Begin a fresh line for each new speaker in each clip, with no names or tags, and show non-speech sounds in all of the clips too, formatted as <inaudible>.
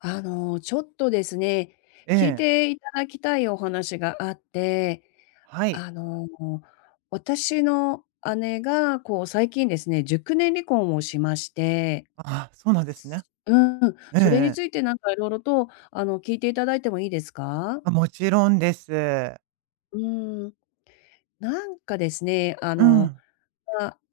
あの、ちょっとですね、聞い
ええ。
ていただきたいお話があって。
はい。
あの、私の姉が、こう、最近ですね、熟年離婚をしまして
ああ、そうなんですね。
うーん、
えええ
それに
え。
ついてなんか色々と、あの、聞いていただいてもいいですか？
あ、もちろんです。
うーん。なんかですね、あ
う
の、
ん。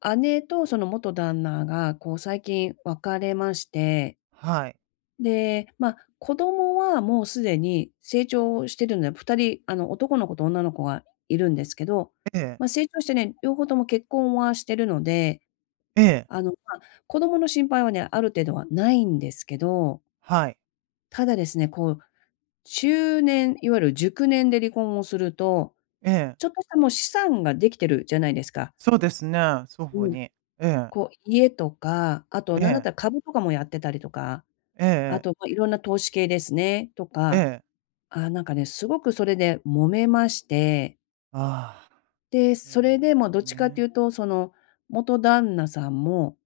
ま、姉とその元旦那が、こう、最近別れまして。
はい。
で、ま、子供はもうすでに成長してるんで、2人、あの、男の子と女の子がいるんですけど、
ええ。
まあ、成長してね、両方とも結婚はしてるので、
ええ。
あの、ま、子供の心配はね、ある程度はないんですけど。
はい。
ただですね、こう、中年いわゆる熟年で離婚をすると、
ええ。
ちょっとしたもう資産ができてるじゃないですか。
そうですね、双
う
方
ん。
に。ええ。
こ、家とか、あと
え
何だっ
え。
たら株とかもやってたりとか、
ええ
あ
ええ。
と、ま、いろんな投資系ですね、と
え
か、
え。
ああ、なんかね、すごくそれで揉めまして。
ああ、
で、
そうな
それ
んで
で
す
も
よ
どっちかってい
ね。
うと、その、元旦那さんも、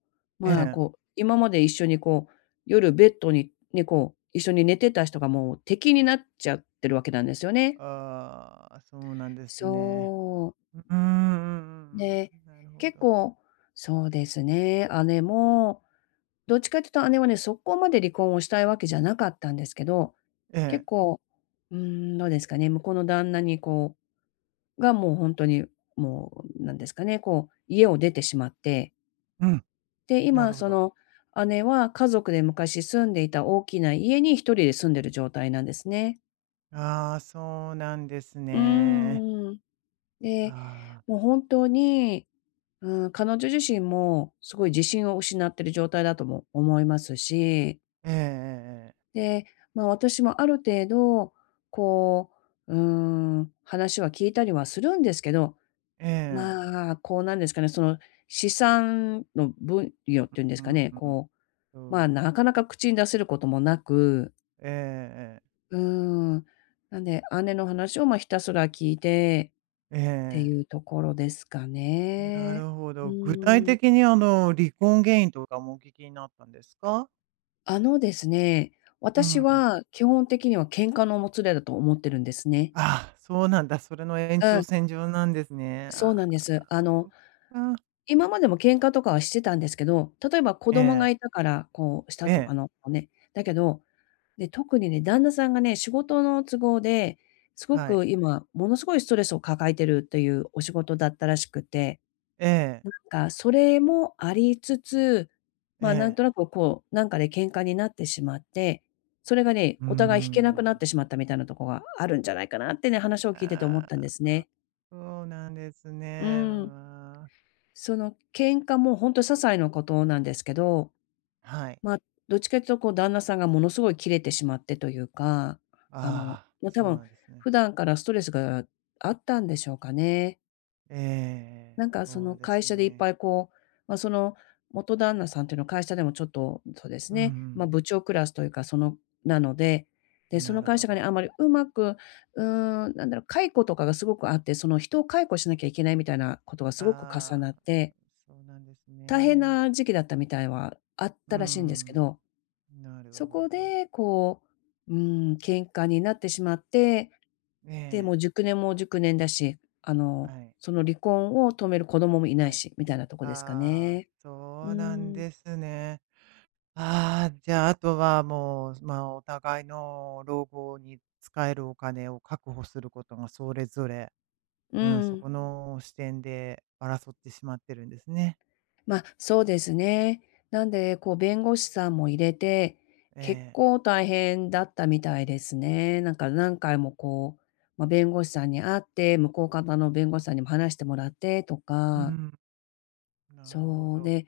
え
まあ、
え。
こう、今まで一緒に、こう、夜ベッドに、ね、こう、一緒に寝てた人がもう敵になっちゃってるわけなんですよね。
ああ、そうなんですね。
そ
ううーん、うんう
う。<swallows>
ん
で、
うん、なるほ
結
ど。
構、そうですね、姉も、どっちかっていうと姉はね、そこまで離婚をしたいわけじゃなかったんですけど、
ええ。
結構、うーん、どうですかね、向こうの旦那に、こうが、もうほんとに、もう、なんですかね、こう、家を出てしまって。
うん。
で、
な
今、
るほ
そ
ど。
の、姉は、家族で昔住んでいた大きな家に、1人で住んでる状態なんですね。
ああ、そうなんです
うー
ね。
ん、うん。で、
ああ。
もう本当に、うーん。彼女自身もすごい自信を失ってる状態だとも思いますし
ええええええ。
で、まあ、私もある程度、こう、うーん。話は聞いたりはするんですけど、
ええ。
まあ、こう、なんですかね。その、資産の分与っていうんで
う
すか
う
ね。
うん。
こう、まあ、
そう
な
で
かな
す。
か口に出せることもなく。
ええええええ。
うーん。なんで、姉の話を、ま、ひたすら聞いて、
え
って
え。
いうところですか
な
ね。
るほ
う
ど。具体
ーん。
的に、あの、離婚原因とかもお聞きになったんですか？
あのですね。
う
私
ん。
は、基本的には喧嘩のもつれだと思ってるんですね。
ああ、そうなんだ。それの延
う
長
ん。
線上なんですね。
そうな
あ
んです。
あ、
あ
そっ
の、
か。
今までも喧嘩とかはしてたんですけど、例えば、子供
え
が
え。
居たから、こうした
え
と、
え。
あの、こ、ね。だけどで、特にね、旦那さんがね、仕事の都合ですご
はい。
く、今ものすごいストレスを抱えているというお仕事だったらしくて、
ええ。
なんか、それもありつつ、まあ、な
え
ん
え。
となくこう、なんかで喧嘩になってしまって、それがね、
うー
お互い引けなくな
ん。
ってしまった、みたいなとこがあるんじゃないかなってね、話を聞いてて思ったんで
あ
す
あ、
ね。
そうなんです
う
ね。う
ん。
ーん。
その喧嘩もほんと些細なことなんですけど、
はい。
まあ、どっちかというと、こう、旦那さんがものすごいキレてしまってというか、あの、
ああ、
ま、多
そう
分
なんですね。
普段からストレスがあったんでしょうかね。
ええ、
なんか、そ
そ
の
うで
会
す
社でいっぱ
ね。
いこう、ま、その元旦那さんというのは会社でもちょっと、そうです
うんう
ね。ま、
ん。
部長クラスというかその、なので、で、そ
な
の
る
会
ほ
社がね、
ど。
あんまりうまく、うーん、なんだろう、解雇とかがすごくあって、その、人を解雇しなきゃいけないみたいなことがすごく重
あ
なっ
あ、
て
そうなんです
大変
ね。
な時期だったみたいは、あっ
うー
たらしいんですけ
ん。
ど。
なる
そ
ほ
こ
ど。
で、こう、うーん、喧嘩になってしまって、
え
で、も
え。
う熟年も熟年だし、あ
は
の、
い。
その離婚を止める子供もいな
は
い
い。
し、みたいなとこですか
ああ、
ね。う
そ
ー
うなん
ん。
ですね。ああ、じゃあ、あとはもう、ま、お互いの老後に使えるお金を確保することがそれぞれ
う
うん。そ
ん。
この視点で争ってしまってるんですね。
ま、そうですね。なんで、こう弁護士さんも入れて、
え
結
え。
構大変だったみたいですね。なんか何回もこう、ま、弁護士さんに会って、向こう方の弁護士さんにも話してもらってと
う
か。
ん。なるほ
そう。
ど。
で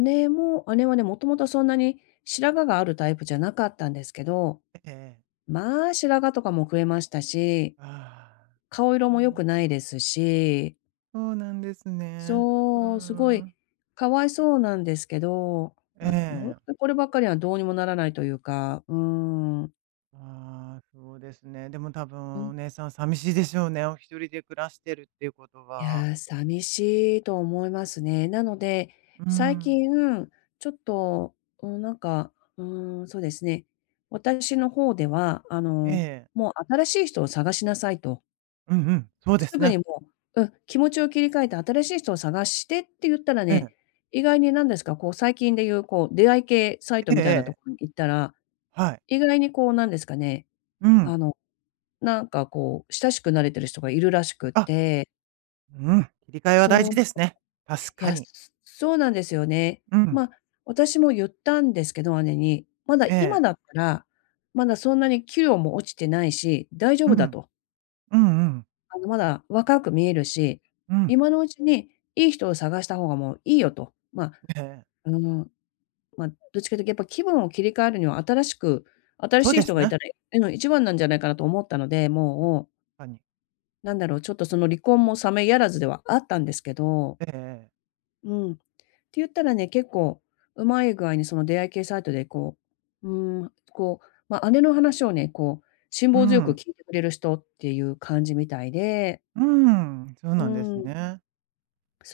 姉も姉はね、もともとはそんなに白髪があるタイプじゃなかったんですけど、
えええ。
まあ白髪とかも増えましたし、
ああ。
顔色
うん
も良くない
うん。
ですし。
そうなんですね。うー
そう、すごい
ん。
かわいそうなんですけど、ま、ほん
ええ。
とこればっかりはどうにもならないというか、うーん。
ああ、そうですね。でも多
う
分お
ん。
姉さん寂しいでしょうね。お一人で暮らしてるっていうこと
い
は。
や、寂しいと思いますね。なので、
う
最
ん。
近、ちょっと、うん、なんか、うん、そうですね、私の方では、あ
え
の、
え。
もう新しい人を探しなさいと。
うんうん。そうで
す
す
ぐ
ね。
にもう、うん、気持ちを切り替えて新しい人を探してって言ったら
ええ。
ね、意外になんですか、こう最近で言うこう出会い系サイト
ええ
みたいな
え
と
え。
こに行ったら、
はい。
意外にこうなんですかね、
うん。
あの、なんかこう、親しくなれてる人がいるらしく
あ。
て。
うん、切り替えは大
そ
事
う、
ですね。確
い
か
や、
に。
すそうなんですよね。
うん。
ま、私も言ったんですけど、姉に。まだ
ええ。
今だったら、まだそんなに器量も落ちてないし、大丈
う
夫だ
ん。
と。
うんうん。
あのまだ若く見えるし、
うん。
今のうちにいい人を探した方がもういいよと。ま
ええ。
うん、ま、どっちかというと、やっぱ気分を切り替えるには新しく新
そ
し
う
い
で
人
す
がい
ね。
たらいいの一番なんじゃないかなと思ったので、
うん、
もう。
かに。
なんだろう。ちょっとその離婚も冷めやらずではあったんですけど。
ええええ。
うん。てゆったらね。結構うまい具合にその出会い系サイトでこう、うーん。こう、ま、姉の話をね、こう、辛
う
抱強く
ん。
聞いてくれる人っていう感じみたいで。
うーん。そう
う
なんです
ん。
ね。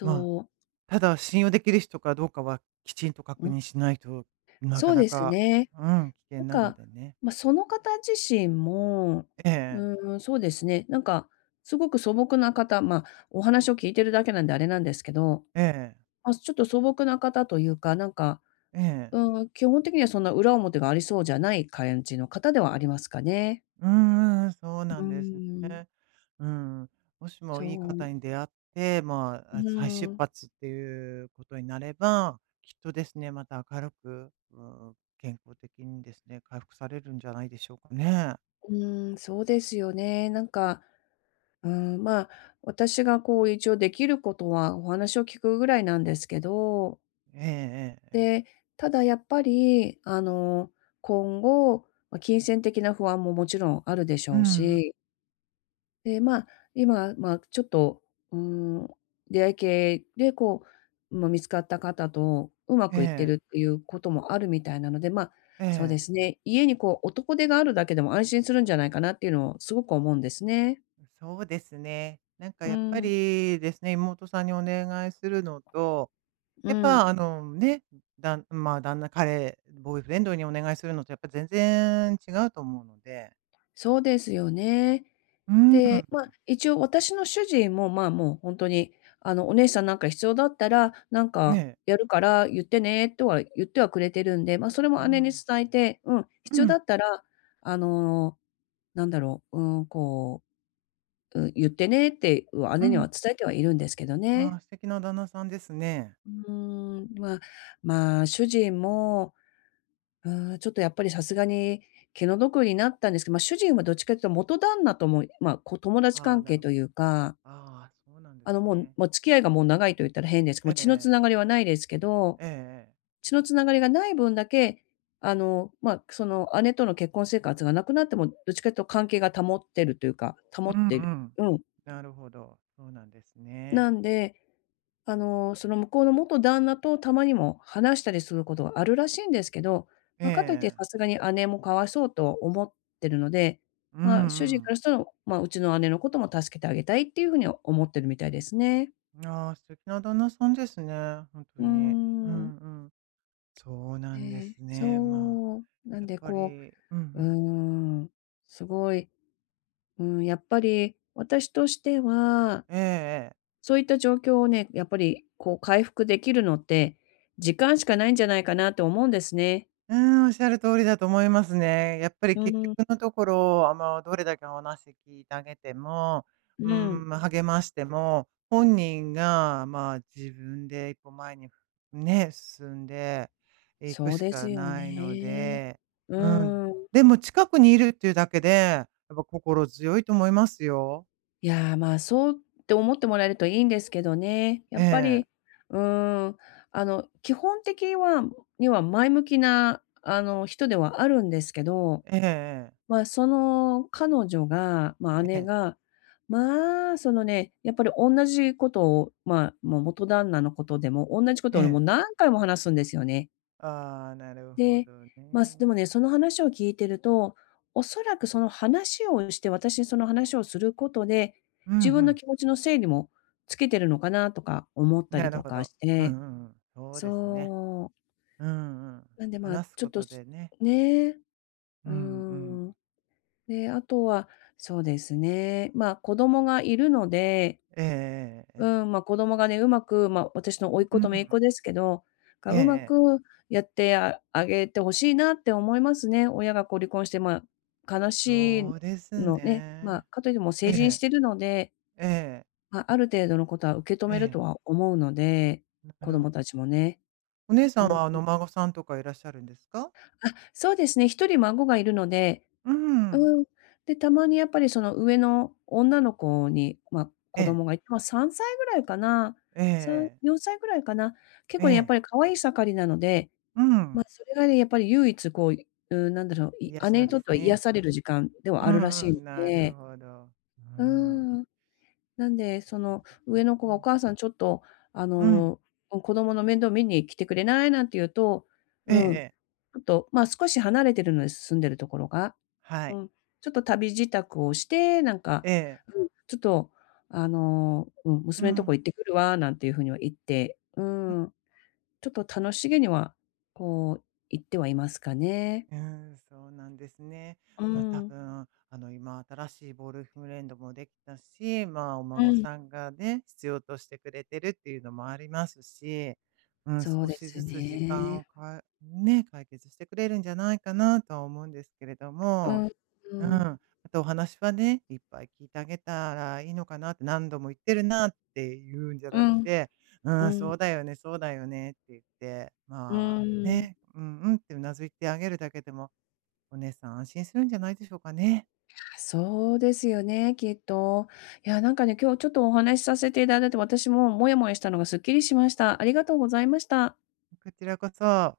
まあ、
う。
ただ信用できる人かどうかはきちんと
う
確
ん。
認しないと、なか
そう
な
です
か
ね。
うん。危険
なん
なの
か、
でね。
ま、その方自身も、
ええええ。
うーん。そうですね。なんか、すごく素朴な方ま、お話を聞いているだけなんであれなんですけど、
ええ。
ま、ちょっと素朴な方というか、なんか、
ええ。
うーん。基本的にはそんな裏表がありそうじゃない、感じの方ではありますかね。
うんうんうん。そう
う
な
ー
んです
ん。
ね。うん。もしも
そ
いい方
う。
に出会って、ま
う
あ、あ、再
ー
出
ん。
発っていうことになれば、きっとですね、また明るく、うーん。健康的にですね、回復されるんじゃないでしょうかね？
うーん。そうですよね。なんか、うーん、まあ、私がこう一応できることはお話を聞くぐらいなんですけど
ええええええ。
で、ただやっぱりあの今後、ま、金銭的な不安ももちろんあるでし
うん
ょ
う
う
ん。
しで、まあ、今、まあ、ちょっと、うーん。出会い系でこう、ま、見つかった方とうま
え
くいって
え。
るっていうこともあるみたいなので。まあ、
え
そうで
え。
すね。家にこう男手があるだけでも安心するんじゃないかなっていうのをすごく思うんですね。
そうですね。なんか
う
やっぱ
ん。
り、ですね。妹さんにお願いするのと、
う
やっ
ん。
ぱあの、ね、だんん、まあ、旦那、彼、ボーイフレンドにお願いするのとやっぱ全然違うと思うので。
そうですよね。
うん。
で、まあ、一応私の主人も、まあ、もうほんとに、あの、「お姉さんなんか必要だったら、なんか
ね。
やるから言ってね」とは言ってはくれてるんで。ま、それ
あ
も姉に
あ。
伝えて、うん。
う
必要だ
ん。
ったらあの、なんだろう。うん、こう、う言ってねって
う
姉には
ん。
伝えてはいるんですけど
あ
ね。
あ、素敵な旦那さんですね。
うーん。まあ、まあ、主人も、うん。ちょっとやっぱりさすがに気の毒になったんですけど。ま、主人はどっちかというと元旦那とも、ま、こ、友達
あ、
関
な
係
る
と
ほ
い
ど。
うか。
ああ、そうなんで
あ
す
の、も
ね。
もう付き合いがもう長いと言ったら変ですけど、
え
もう
え
血のつ
え
な
え。
がりはないですけど。
ええええ。
血のつながりがない分だけ、あの、まあ、その姉との結婚生活がなくなっても、どっちかというと関係が保ってるというか保
う
っ
んう
てる。
ん。
うん。
なるほど。そうなんですね。
なんで、あの、その向こうの元旦那とたまにも話したりすることはあるらしいんですけど。
え
ま、かといって
え。
さすがに姉もかわいそうと思ってるので。
うん
ま
う
あ、主人か
ん。
らしたら、まあ、うちの姉のことも助けてあげたいっていうふうに思ってるみたいですね。
ああ、素敵な旦那さんですね、ほんと
うー
に。う
ん。
んうん。そうな
え
んです
え。
ね。まあ、
そう。なん
やっ
で
ぱ
こ
り、うんう
う、うー
ん。
ん。すごい、うん。やっぱり私としては
ええええ。
そういった状況をね、やっぱりこう回復できるのって、時間しかないんじゃないかなと思うんですね。
うん。おっしゃる通りだと思いますね。やっぱり
う
結
ん。
局のところ、あ、もう、どれだけお話聞いてあげても、
う
う
ん。
ん。ま、励ましても、本人が、まあ、自分でこう前に、ね、進んでいく
そう
し
で
か
すよ
ないの
ね。
で。
う
うん。
ーん。
でも近くにいるっていうだけで、やっぱ心強いと思いますよ。
いや、まあ、そうって思ってもらえるといいんですけどね。や
え
っぱ
え。
り、うーん、あの、基本的はには前向きな、あの、人ではあるんですけど、
ええええ。
まあ、その、彼女が、ま、
え
姉
え。
が、まあ、そのね、やっぱりおんなじことを、まあ、もう、元旦那のことでも、おんなじこと
え
をね、もう
え。
何回も話すんですよね。
ああ、なるほ
で、
ど
まあ、すで
ね。
もね、その話を聞いてると、おそらく、その、話をして私にその話をすることで、
うんう
自分の
ん。
気持ちの整理もつけてるのかなとか思ったり
なる
と
ほ
か
ど。
し
う
て
んうんうん、そうですね。
そう。
うーん、うん。
なんで、まあ、
話す
ちょ
こ
っと、
と
す
でね。
ね。
う
う
ん、う
ー
ん。
ん。で、あとは、そうですね、ま、子供がいるので
えええ、
う
え。
ーん、ま、子供がね、うまくま、私の甥っ
う、う
子と姪っ子
ん。
ですけど、な
え
んか
ええ
うま
え。
くやってああげて欲しいなって思いますね。親が、こう、離婚して、ま、悲し
そ
い
うです
のね。ま、
ね。
かといって、もう
え
成人し
え。
てるので
ええ。
ま、ある程度のことは受け止
え
めると
え。
は思うので、子
<unintelligible>
供たちもね。
お姉さ
う
ん
ん。
は、あの、お孫さんとかいらっしゃるんですか？
あ、そうですね。1人孫がいるので
うーん。
うーん。で、たまにやっぱり、その、上の女の子に、ま、子
ええ。
供がいて、ま、3歳ぐらいかな、
ええ
さん
ええ。
よんさいぐらいかな。結
え
構ねやっ
え。
ぱり可愛い盛りなので、
う
ま、
ん。
それがね、やっぱり唯一、こう、いうーん、なんだろう、い
癒し
姉
な
に
んで
とっ
す
ては癒
ね。
される時間では
う
あるら
ん
し
う
いの
ん、なる
で
ほど。うー
う
ん。
ーん。なんで、その、上の子は、「お
<unintelligible>
母さんちょっと、あ
うん。
の、お子供の面倒見に来てくれない？」なんて言うと、
えええ
うん、ち
え。
ょっと、まあ、少し離れてるので、住んでるところが、
はい。
うん。ちょっと旅支度をして、なんか、
ええ。
うん、ちょっと、あの、うん、
う
「娘んとこ
ん。
行ってくるわ」なんていう風には言って、うーん。ちょっと楽しげには、こう、行ってはいますかね。
うーん、そうなんですね。
うー
ま、多
ん。
分、あの、今新しいボーイフレンドもできたし、まあ、お
う
孫
ん。
さんがね、必要としてくれてるっていうのもありますし、うん、
そう
少
で
し
す
ずつ時間
ね。
をかね、解決してくれるんじゃないかなとは思うんですけれど
う
も。
ん。うー
うん。
ん。
あと、お話はね、いっぱい聞いてあげたらいいのかな。「何度も言ってるな」ってゆうんじゃ
う
なく
ん。
て、「う
う
ん、そ
ん。
うだよね、そうだよね」って言って、
う
まあ、
ーん。
ね、「うん、うん」って頷いてあげるだけでも、お姉さん安心するんじゃないでしょうかね？
いや、そうですよね、きっと。いや、なんかね、今日ちょっとお話しさせていただいて、私もモヤモヤしたのがスッキリしました。ありがとうございました。
こちらこそ。